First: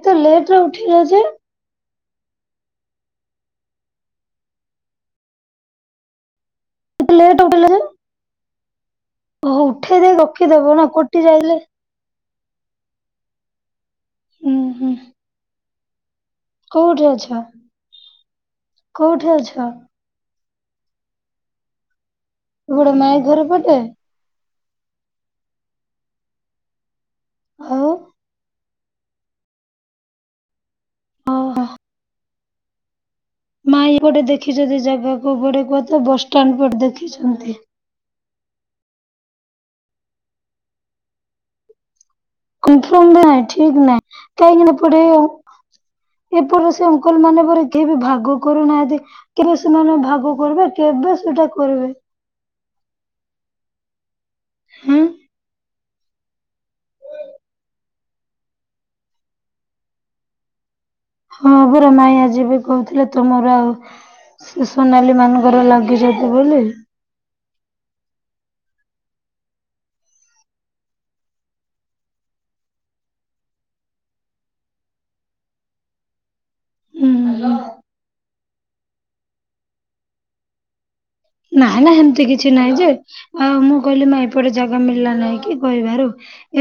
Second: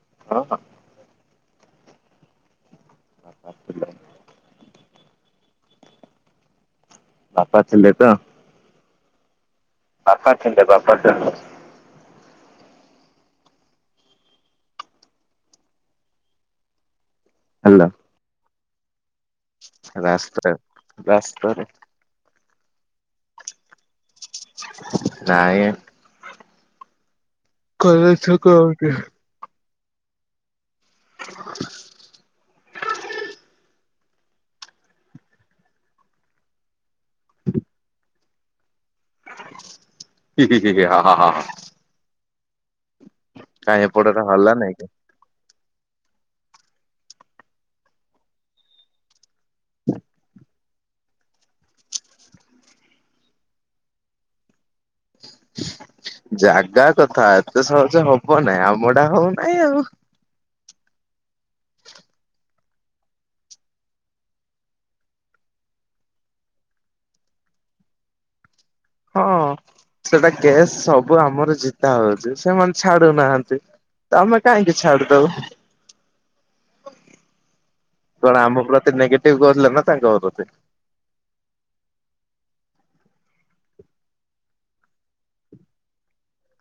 ଏତେ ହଁ ଲେଟ ରେ ଉଠେଇ ଲ ଯେ। [inaudible] ଲେଟ ବାପା ଉଠେଇ ଲ ଯେ ଥିଲେ ତ ଓ ହୋ ଉଠେଇ ଦେଇ ବାପା ଥିଲେ ରଖିଦବ ନା ବାପା ଥିଲେ। କଟି ଯାଇଲେ। ହୁଁ ହୁଁ। କୋଉଠି ଅଛ? ହାଲୋ। କୋଉଠି ଅଛ? ରାସ୍ତା ରାସ୍ତାରେ। [unintelligible] ମାଇଧର ପଟେ। ନାଇ। ଆଉ କଲେଜ ଛକ [unintelligible] ଓ ଓ। ମା ଏଇ ପଟେ ଦେଖିଛ ଯେ ଜାଗା କୁ କୁଆଡେ କୁହ ତ ବସଷ୍ଟାଣ୍ଡ ପଟେ ଦେଖିଛନ୍ତି। ହି ହି ହି ହି ହା ହା ହା ହା। କନଫର୍ମ ନାହିଁ ଠିକ୍ କାଇଁ ନାହିଁ ଏପଟରେ ହଲା କାହିଁକି ନାଇଁ କି? ଏପଟେ। ଏପଟେ ସେ ଅଙ୍କଲ ମାନେ ପରେ କେହି ବି ଭାଗ କରୁନାହାନ୍ତି କେବେ ସେମାନେ ଭାଗ କରିବେ। କେବେ ସେଟା କରିବେ। ହୁଁ। ଜାଗା କଥା ଏତେ ସହଜ ହବ ନାହିଁ ଆମ ଟା ହଉନାହିଁ ଆଉ। ହଁ ପରା ମାଇଁ ଆଜି ବି କହୁଥିଲେ ତୁମର ଆଉ। ସେ ସୋନାଲି ମାନଙ୍କର ଲାଗିଛନ୍ତି ବୋଲି। ହଁ ସେଟା କେସ୍ ସବୁ ଆମର ଜିତା ହଉଛି ସେମାନେ ଛାଡୁନାହାନ୍ତି। ତମେ କାହିଁକି ଛାଡିଦବୁ? [inaudible] ହୁଁ କଣ ଆମ ପ୍ରତି ନେଗେଟିଭ କରିଥିଲେ ନା ତାଙ୍କ ପ୍ରତି। ନାହିଁ ନା ସେମିତି କିଛି ନାହିଁ ଯେ। ଆଉ ମୁଁ କହିଲି ମା ଏପଟେ ଜାଗା ମିଳିଲା ନାଇଁ କି କହିବାରୁ।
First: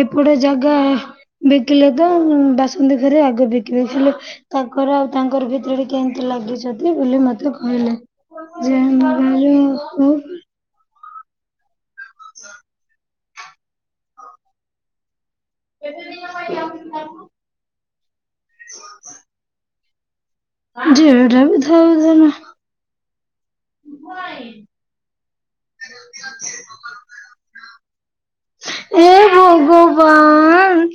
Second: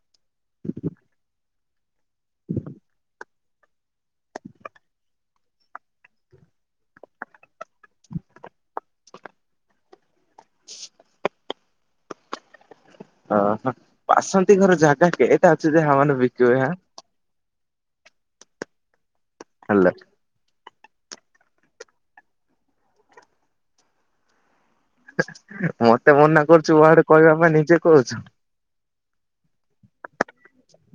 ଏପଟେ ଜାଗା ବିକିଲେ ତ ବାସନ୍ତୀ ଘରେ ଆଗ ବି ବିକିଦେଇ ଥିଲେ ତାଙ୍କର ଆଉ ତାଙ୍କର ଭିତରେ କେମିତି ଲାଗିଛନ୍ତି ବୋଲି ମତେ କହିଲେ ଯେ [unintelligible] [inaudible] ହ ଓହୋ ବାସନ୍ତି ଘର ଜାଗା କେଇଟା ଅଛି ଯେ ସେମାନେ ବିକିବେ। ହଁ ହେଲା। ଯେ ଏଟା ବିଧିର ବିଧାନ। ମତେ ମନା କରୁଛୁ ମୋ ଆଡେ କହିବା ପାଇଁ ନିଜେ କହୁଛୁ। ଏ ଭଗବାନ।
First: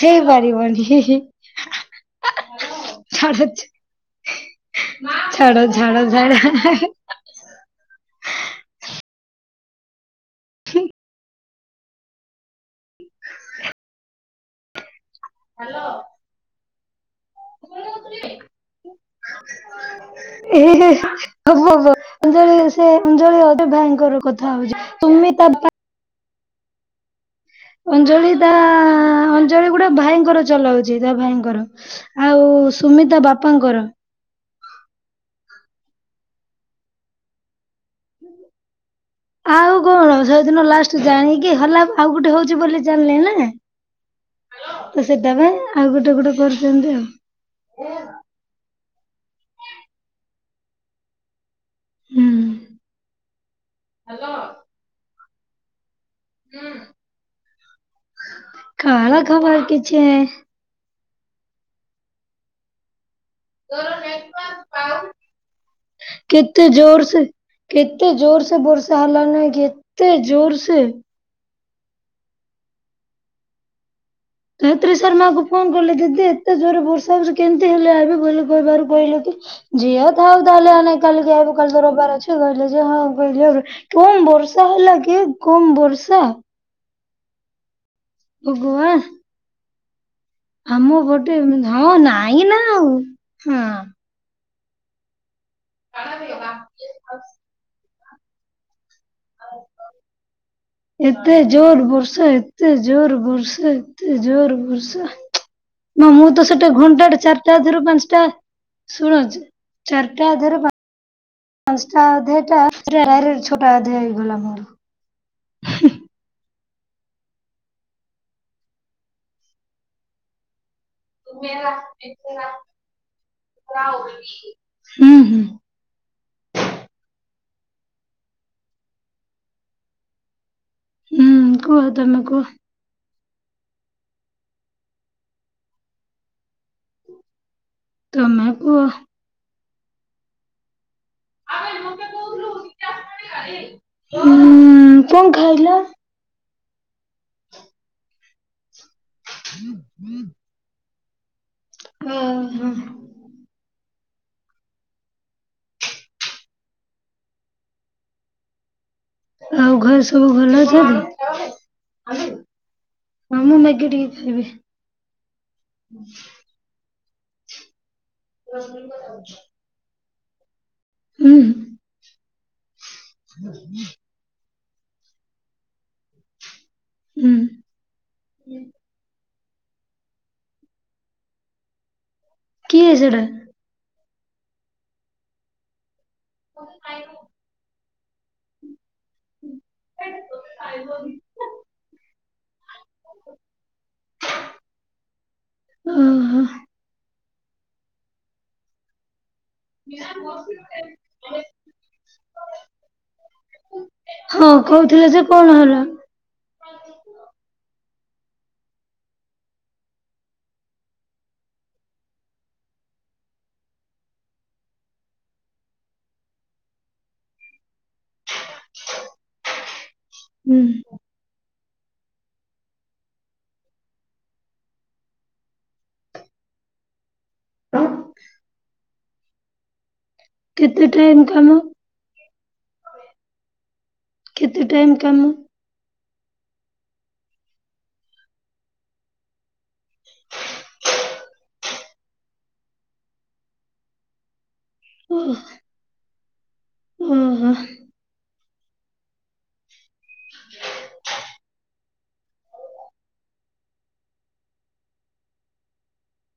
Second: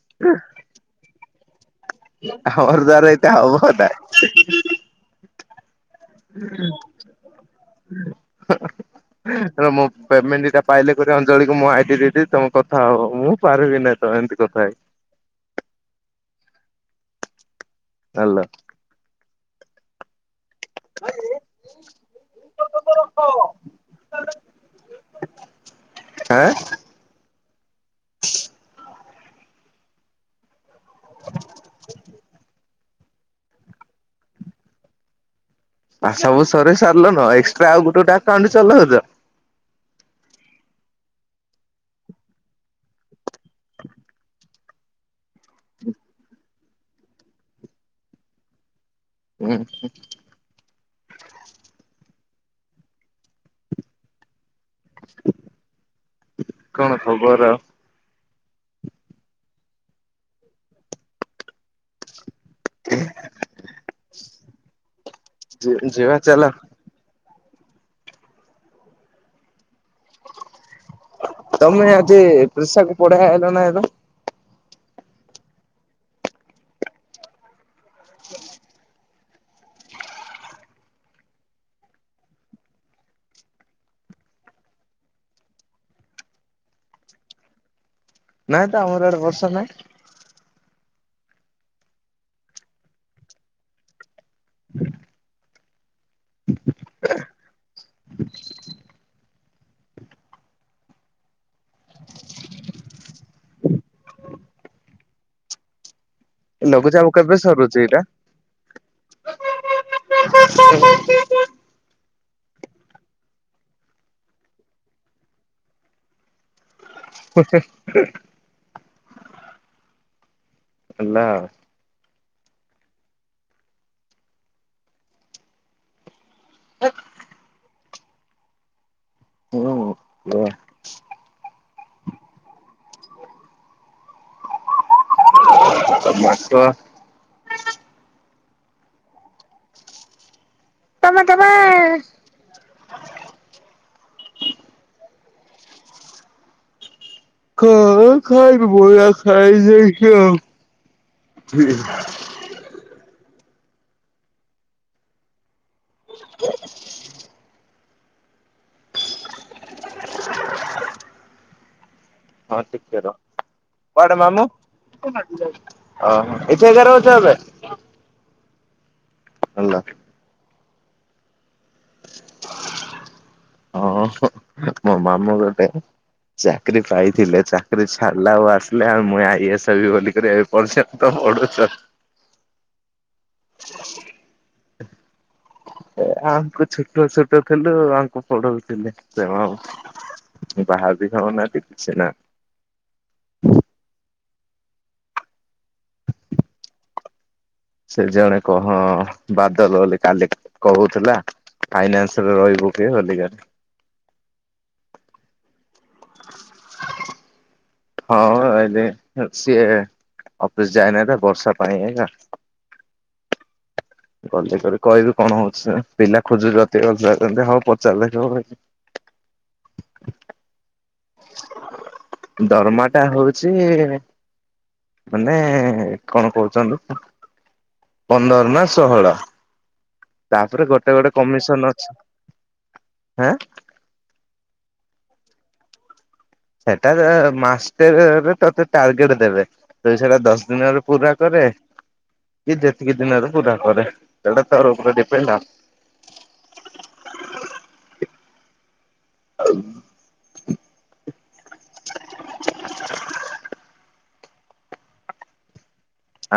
ହେଇପାରିବନି ହି ହି ହା ହା ହା। ଆ ହ ମୋ ଦ୍ୱାରା [unintelligible] ହବ ନା। ଛାଡ ଛାଡ ଛାଡ। [unintelligible] ମୁଁ ପେମେଣ୍ଟ ଦି ଟା ପାଇଲେ [unintelligible] ଅଞ୍ଜଳି। [unintelligible] ମୁଁ ଆଇ ଡି ଦେଇ ଦେବି ତମେ କଥା ହବ ମୁଁ ପାରିବି ନାଇଁ ତମେ ଏମିତି କଥା ହେଇ। ହାଲୋ। ହେଲା। ଏ ହେ ହେ। [inaudible] ଅଞ୍ଜଳି ସେ ଅଞ୍ଜଳି [unintelligible] ଭାଇଙ୍କର କଥା ହଉଛି ସୁମି ତା ଆଁ। ଅଞ୍ଜଳି ତା ଅଞ୍ଜଳି ଗୁଡା ଭାଇଙ୍କର ଚଲାଉ ଜେଦା ଭାଇଙ୍କର ଆଉ ସୁମି ତା ବାପାଙ୍କର ଆ ସବୁ ସରେଇ ସାରିଲ ନ ଏକ୍ସଟ୍ରା ଆଉ ଗୋଟେ ଗୋଟେ କାଉଣ୍ଟ ଚଲଉଚ। ଆଉ କଣ ଯୋଉ ଦିନ ଲାଷ୍ଟ ଜାଣିକି ହଲା ଆଉ ଗୋଟେ ହଉଚି ବୋଲି ଜାଣିଲେ ନା। ତ ସେଟା ପାଇଁ ଆଉ ଗୋଟେ ଗୋଟେ କରୁଛନ୍ତି ଆଉ। [unintelligible] ଉଁ ହୁଁ। ହୁଁ ହୁଁ ହାଲୋ। କଣ ଖବର ଆଉ। କଁ ହେଲା ଖବର କିଛି ନାହିଁ। [unintelligible] ତୋର ନେଟୱାର୍କ ଯି ଯିବା ପାଉ ଚାଲ କେତେ ଜୋର ସେ କେତେ ଜୋର ସେ ବର୍ଷା ହେଲାନି କେତେ ଜୋର ସେ। ତମେ ଆଜି କୃଷକ ପଢା ଆଇଲ ନାହିଁ ଏବେ। ଗାୟତ୍ରୀ ଶର୍ମାକୁ ଫୋନ କଲେ ଦିଦି ଏତେ ଜୋରେ ବର୍ଷା ହଉଚି କେମତି ହାଲିଆ ହେବେ ବୋଲି କହିବାରୁ କହିଲୁ କି ଝିଅ ଥାଉ ତାହେଲେ ଆମେ କାଲି ତ ଆଇବୁ କାଲି ତ ରବିବାର ଅଛି [unintelligible] କମ୍ ବର୍ଷା ହେଲା କି କମ୍ ବର୍ଷା ନାଇଁ ତ ଭଗବାନ ଆମର ଆଡେ ବର୍ଷା ନାଇଁ। ଆମ ପଟେ ହଁ ନାଇଁ ନା ଆଉ ହଁ। [unintelligible] ଏତେ ଜୋର ବର୍ଷା ଏତେ ଜୋର ବର୍ଷା ଏତେ ଜୋର ବର୍ଷା ନା ମୁଁ ତ ସେଠୁ ଲଘୁଚାପ ଘଣ୍ଟାଟେ କେବେ ସରୁଛି ଚାରିଟାରୁ ଏଇଟା ପାଂଶଟା ଶୁଣ ଚ ଚାରିଟା ଅଧେରୁ ପା ପାଂଶଟା ଅଧେଟା ଡାଇରେକ୍ଟ ଛଅଟା ଅଧେ ହେଇଗଲା ମୋର। ହେ ହେ [unintelligible] ହେଲା ତୁମେ [inaudible] ହୁଁ ହୁଁ। ଏ ହ୍ୟାଲୋ [unintelligible] ହୁଁ କୁହ ତମେ କୁହ। ତମେ କୁହ। ତମେ କୁହ। ତମେ ତେମ [unintelligible] ହୁଁ କଁ ଖାଇଲ? କଁ ଖାଇବି ବରା ଖାଇ ଦେଇଚି ଆଉ ହୁଁ। ଉଁ ହୁଁ। ଆଉ ଘରେ ସବୁ ଭଲ ଅଛତି? ହଁ ଟିକେ ର ମ୍ୟାଗି ଟିକେ କୁଆଡେ ମାମୁଁ ଖାଇବି [inaudible] ଓହୋ। ଏଇଠେ ଏକା ରହୁଛ ଏବେ। [inaudible] [unintelligible] ହୁଁ। ହଁ [unintelligible] ମୋ ମାମୁଁ ଗୋଟେ ଚାକିରି ହୁଁ ପାଇଥିଲେ ଚା କିରି ଛାଡିଲେ ଆଉ ଆସିଲେ ଆଉ ମୁଇଁ ଆଇ ଏସ୍ ହେବି ବୋଲିକରି ଏ ପର୍ଯ୍ୟନ୍ତ ପଢୁଛନ୍। କିଏ ସେଇଟା? ହ [unintelligible] ଏ ଆମଙ୍କୁ ଛୋଟ ଛୋଟ ଥିଲୁ ଅଳ୍ପ ପଡଉଥିଲେ ସେ ମାମ୍। ବାହା ବି ଦିନ ହଉନାହାନ୍ତି କିଛି ନାହାଁ। ଓହୋ ସେ ଜଣେ କ ହଁ ବାଦଲ ବୋଲି କାଲି କହୁଥିଲା ଫାଇନାନ୍ସରେ ରହିବୁ କି ବଢି ଗାର୍ଡ। ହଁ ହରଠିକ୍ ଅଛି କଣ ହେଲା। ହଁ ସିଏ ଅଫିସ ଯାଇନାହିଁ ତ ବର୍ଷା ପାଇଁ ଏକା। ବଜେଟରେ କହିଲୁ କଣ ହଉଛିସାର ପିଲା ଖୋଜୁଚନ୍ତି ରୋଜଗାର କରେନ୍ତେ ହଉ ପଚାରିଲେ ଯୋଉ ହୁଁ। ଦରମା ଟା ହଉଛି ମାନେ କଣ କହୁଛନ୍ତି ପନ୍ଦର ନା ଷୋହଳ। ତାପରେ କେତେ ଗୋଟେ ଗୋଟେ ଟାଇମ କାମ କମିଶନ ଅଛିଁ ହାଁ କେତେ ଟାଇମ୍ କାମ? ସେଟା ମାଷ୍ଟେ ରେ ତତେ ଟାର୍ଗେଟ ଦେବେ, ତୁଇ ସେଟା ଦଶ ଦିନ ର ପୁରା କରେ କି ଯେତିକି ଦିନ ରେ ପୁରା କରେ। ସେଟା ତ ଭପେ ଓ ଡିପେଣ୍ଡ ଆପ୍ ଓହୋ ଆଉ।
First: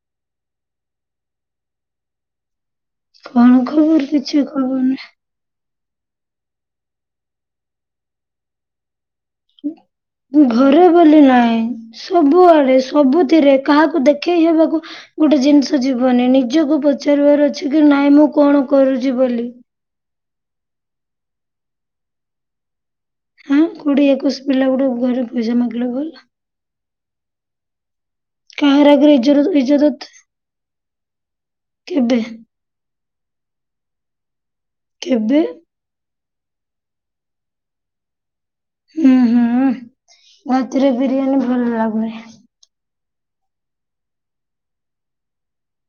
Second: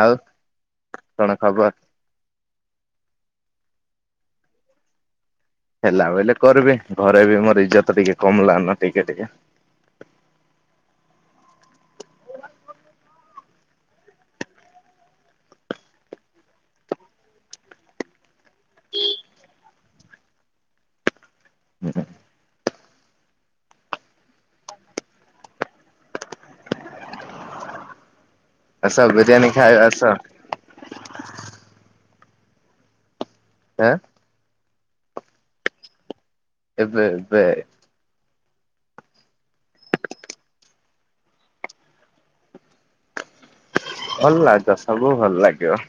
ଆଉ କଣ ଖବ? କଣ ଖବର କିଛି ଖବର ନାହିଁ। ହେଲା ବଲେ କରିବି ଘରେ ବି ମୋର ଇଜ୍ଜତ ଟିକେ କମଲା ନ ଟିକେ ଟିକେ ଘରେ ବୋଲି ନାଇଁ ସବୁଆଡେ ସବୁଥିରେ କାହାକୁ ଦେଖେଇ ହେବାକୁ ଗୋଟେ ଜିନିଷ ଯିବନି ନିଜକୁ ପଚାରିବାର ଅଛି କି ନାଇଁ ମୁଁ କଣ କରୁଚି ବୋଲି। [inaudible] ହଁ କୋଡିଏ ଏକୋଇଶ ପିଲା ଗୋଟେ ଘରେ ପଇସା ମାଗିଲେ ଭଲ? କାହାର ଆସ ଆଗରେ ବିରିୟାନୀ ଇଜର୍ ଖାଇବା ଆସ ଇଜତତ୍ କେବେ? ଏଁ। କେବେ? ଏବେ ଏବେ। ଉଁ ହୁଁ ରାତିରେ ବିରିୟାନୀ ଭଲ ଲାଗୁନି। ଭଲ ଲାଗିବ ସବୁ ଭଲ ଲାଗିବ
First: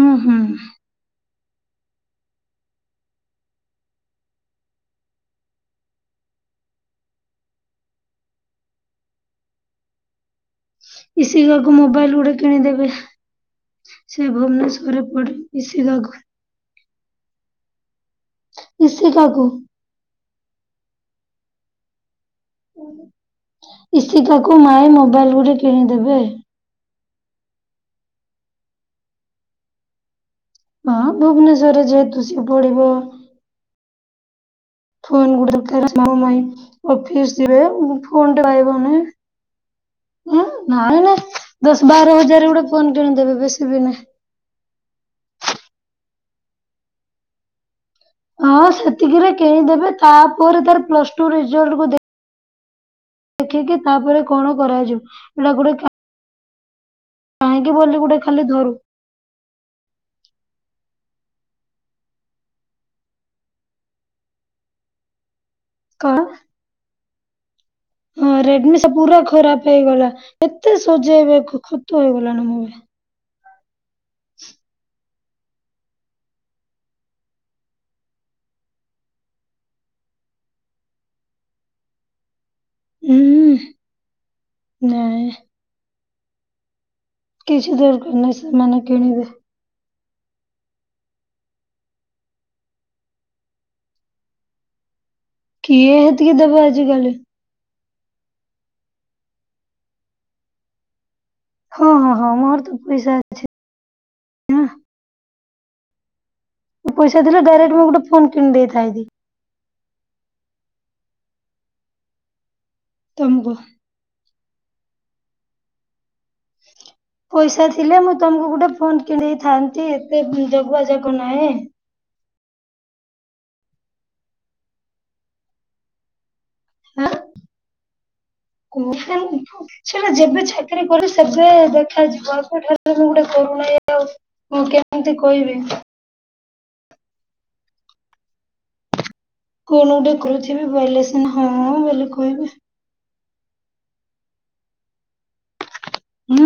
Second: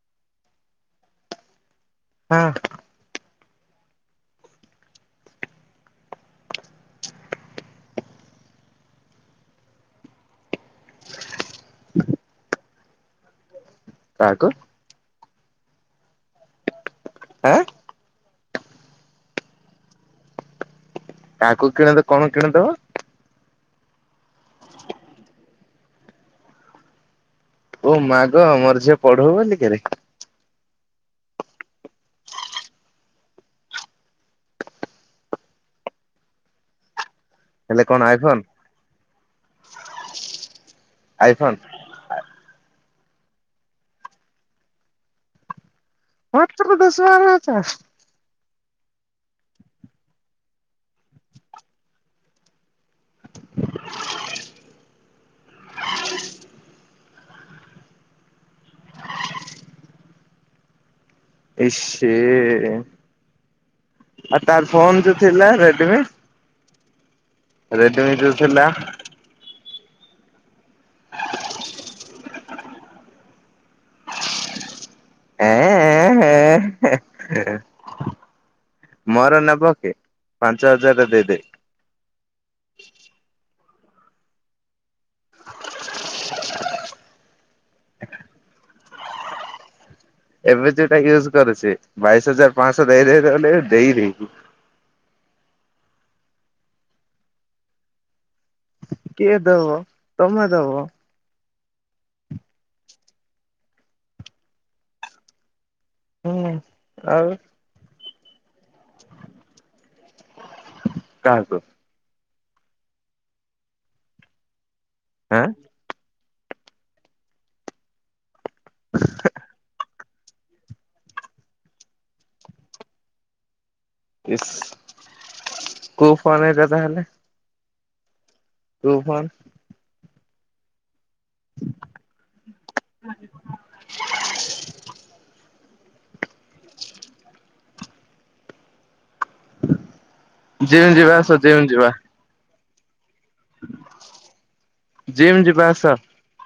ଉଁ ହୁଁ। ହଁ। ଇସିକାକୁ ମୋବାଇଲ ଗୋଟେ କିଣିଦେବେ? ସେ କାହାକୁ ଭୁବନେଶ୍ୱରରେ ପଢ଼େ ଇସିକାକୁ। ଆଁ। ରସିକାକୁ। କାହାକୁ କିଣ ତ କଣ କିଣଦବ? ଇସିକାକୁ ନୂଆ ମୋବାଇଲ ଗୋଟେ କିଣିଦେବେ। ଓ ମାଗ ଆମର ଝିଅ ପଢ଼ୁ ବୋଲିିକିରି। ହଁ ଭୁବନେଶ୍ଵରରେ ଯେହେତୁ ସିଏ ପଡିବ। ଫୋନ ଗୋଟେ ଦରକାର ମାମୁଁ ମାଇଁ। ଅଫିସ୍ ଯିବେ ହେଲେ ମୁଁ କଣ ଫୋନ୍ ଆଇଫୋନ ଟେ ରହିବନି ଉଁ ନାଇଁ ଆଇଫୋନ ବସ ବାର ହଜାର ଗୋଟେ ଫୋନ୍ କିଣିଦବେ ବେଶୀ ବି ନାଇଁ। ମାତ୍ର ଦଶ, ବାର ହଜାର। ହଁ ସେତିକିରେ କିଣିଦେବେ ତାପରେ ତାର ପ୍ଲସ୍ ଟୁ ରେଜଲ୍ଟ୍ କୁ ଦେଖ୍ ଦେଖିକି ତାପରେ କଣ କରାଯିବ ଏଇଟା ଗୋଟେ କ୍ୟା କାହିଁକି ବୋଲି ଗୋଟେ ଖାଲି ଧରୁ ଇ-ସି ଆଉ ତାର ଫୋନ୍ ଯଉ ଥିଲା? ରେଡ୍ମି। କଣ ହଁ ରେଡ୍ମି ସେ ପୁରା ଖରାପ୍ ହେଇଗଲା କେତେ ସଜେଇବେ ଖ- ଖତ ହେଇଗଲାଣି [unintelligible] ଏଁ- ଏଁ- ଏଁ- ହେଁ -ହେଁ। ମୋର ନବ କି ପାଞ୍ଚ ହଜାରରେ ଦେଇଦେବି? ଉଁ- ନାଇଁ। କିଛି ଦରକାର୍ ନାହିଁ ସେମାନେ କିଣିବେ। ଏବେ ଯଉଟା ୟୁଜ୍ କରୁଚି ବାଇଶ୍ ହଜାର ପାଁଆଶ [unintelligible] କିଏ ହେତିକି ଦେବେ ଆଜିକାଲି। କିଏ ଦବ ତମେ ଦବ। ହଁ -ହଁ- ହଁ ମୋର ତ ପଇସା ଅଛି। ନା। [unintelligible] ମୋର ପଇସା ଥିଲେ ଡାଇରେକ୍ଟ୍ ମୁଁ ଗୋଟେ ଫୋନ୍ କିଣି ଦେଇଥାନ୍ତି। କାହାକୁ? ତମକୁୁ। ଆଁ। ପଇସା ଥିଲେ ମୁଁ ତମୁକୁ ଗୋଟେ ଫୋନ୍ କିଣି ଦେଇଥାନ୍ତି ଏତେ ଜଗୁଆ ଯାକ ନାଇଁ। ଇସ୍ କଉ ଫୋନ୍ ଦେଇଥାନ୍ତ ତାହେଲେ? ଆଁ କୋଉ [unintelligible] ଫୋନ? ଚାକିରି କରେ ସେବେ ଦେଖାଯିବ [unintelligible] ମୋର ଗୋଟେ ଫୋନ ନାଇଁ ଆଉ ମୁଁ କେମିତି କହିବି କଣ [unintelligible] ଜିମ୍ ବୋଲି ଯିବା ସିନା ଆସ ହଁ ଜିମ୍ ଯିବା ବୋଲି କହିବି। ଜିମ୍ ଯିବା ଆସ। ମୁଁ।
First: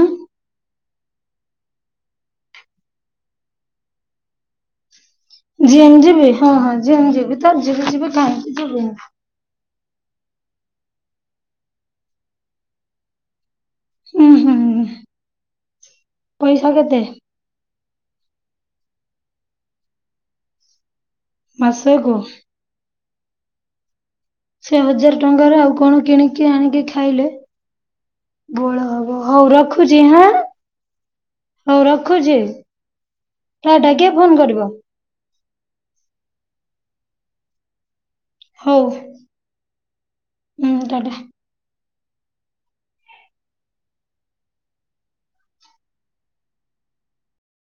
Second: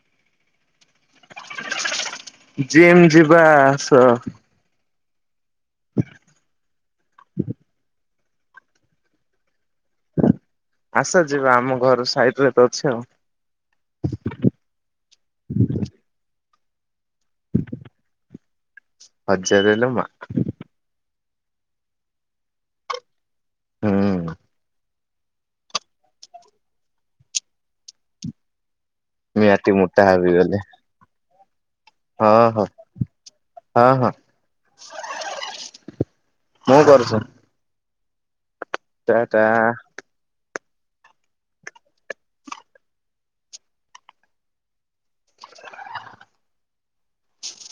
ଜିମ୍ ଯିବା ଆସ। ଜିମ୍ ଯିବି ହଁ -ହଁ ଜିମ୍ ଯିବି ତ ଜିମ୍ ଯିବି କାହିଁକି ଯିବିନି। ଆସ ଯିବା ଆମ ଘର ସାଇଟ୍ ରେ ତ ଅଛି ଆଉ। ଉଁ -ହୁଁ ପଇସା କେତେ? [inaudible] ହଜାରେ ଲ ମା ମାସେ କୁ? ହଁ। ସେ ହଜାର୍ ଟଙ୍କାରେ ଆଉ କଣ କିଣିକି ଆଣିକି ଖାଇଲେ ବଳ ହବ ହଉ ନିହାତି ରଖୁଚି ମୋଟା ହାଁ। ହେବି ଗଲେ ହଉ ରଖୁଚି ହଁ ହଁ ଟା ହଁ ଟା- କିଏ ହଁ ଫୋନ୍ କରିବ? ମୁଁ କରୁଚି। ହଉ ଟା। ହୁଁ ଟା ଟା।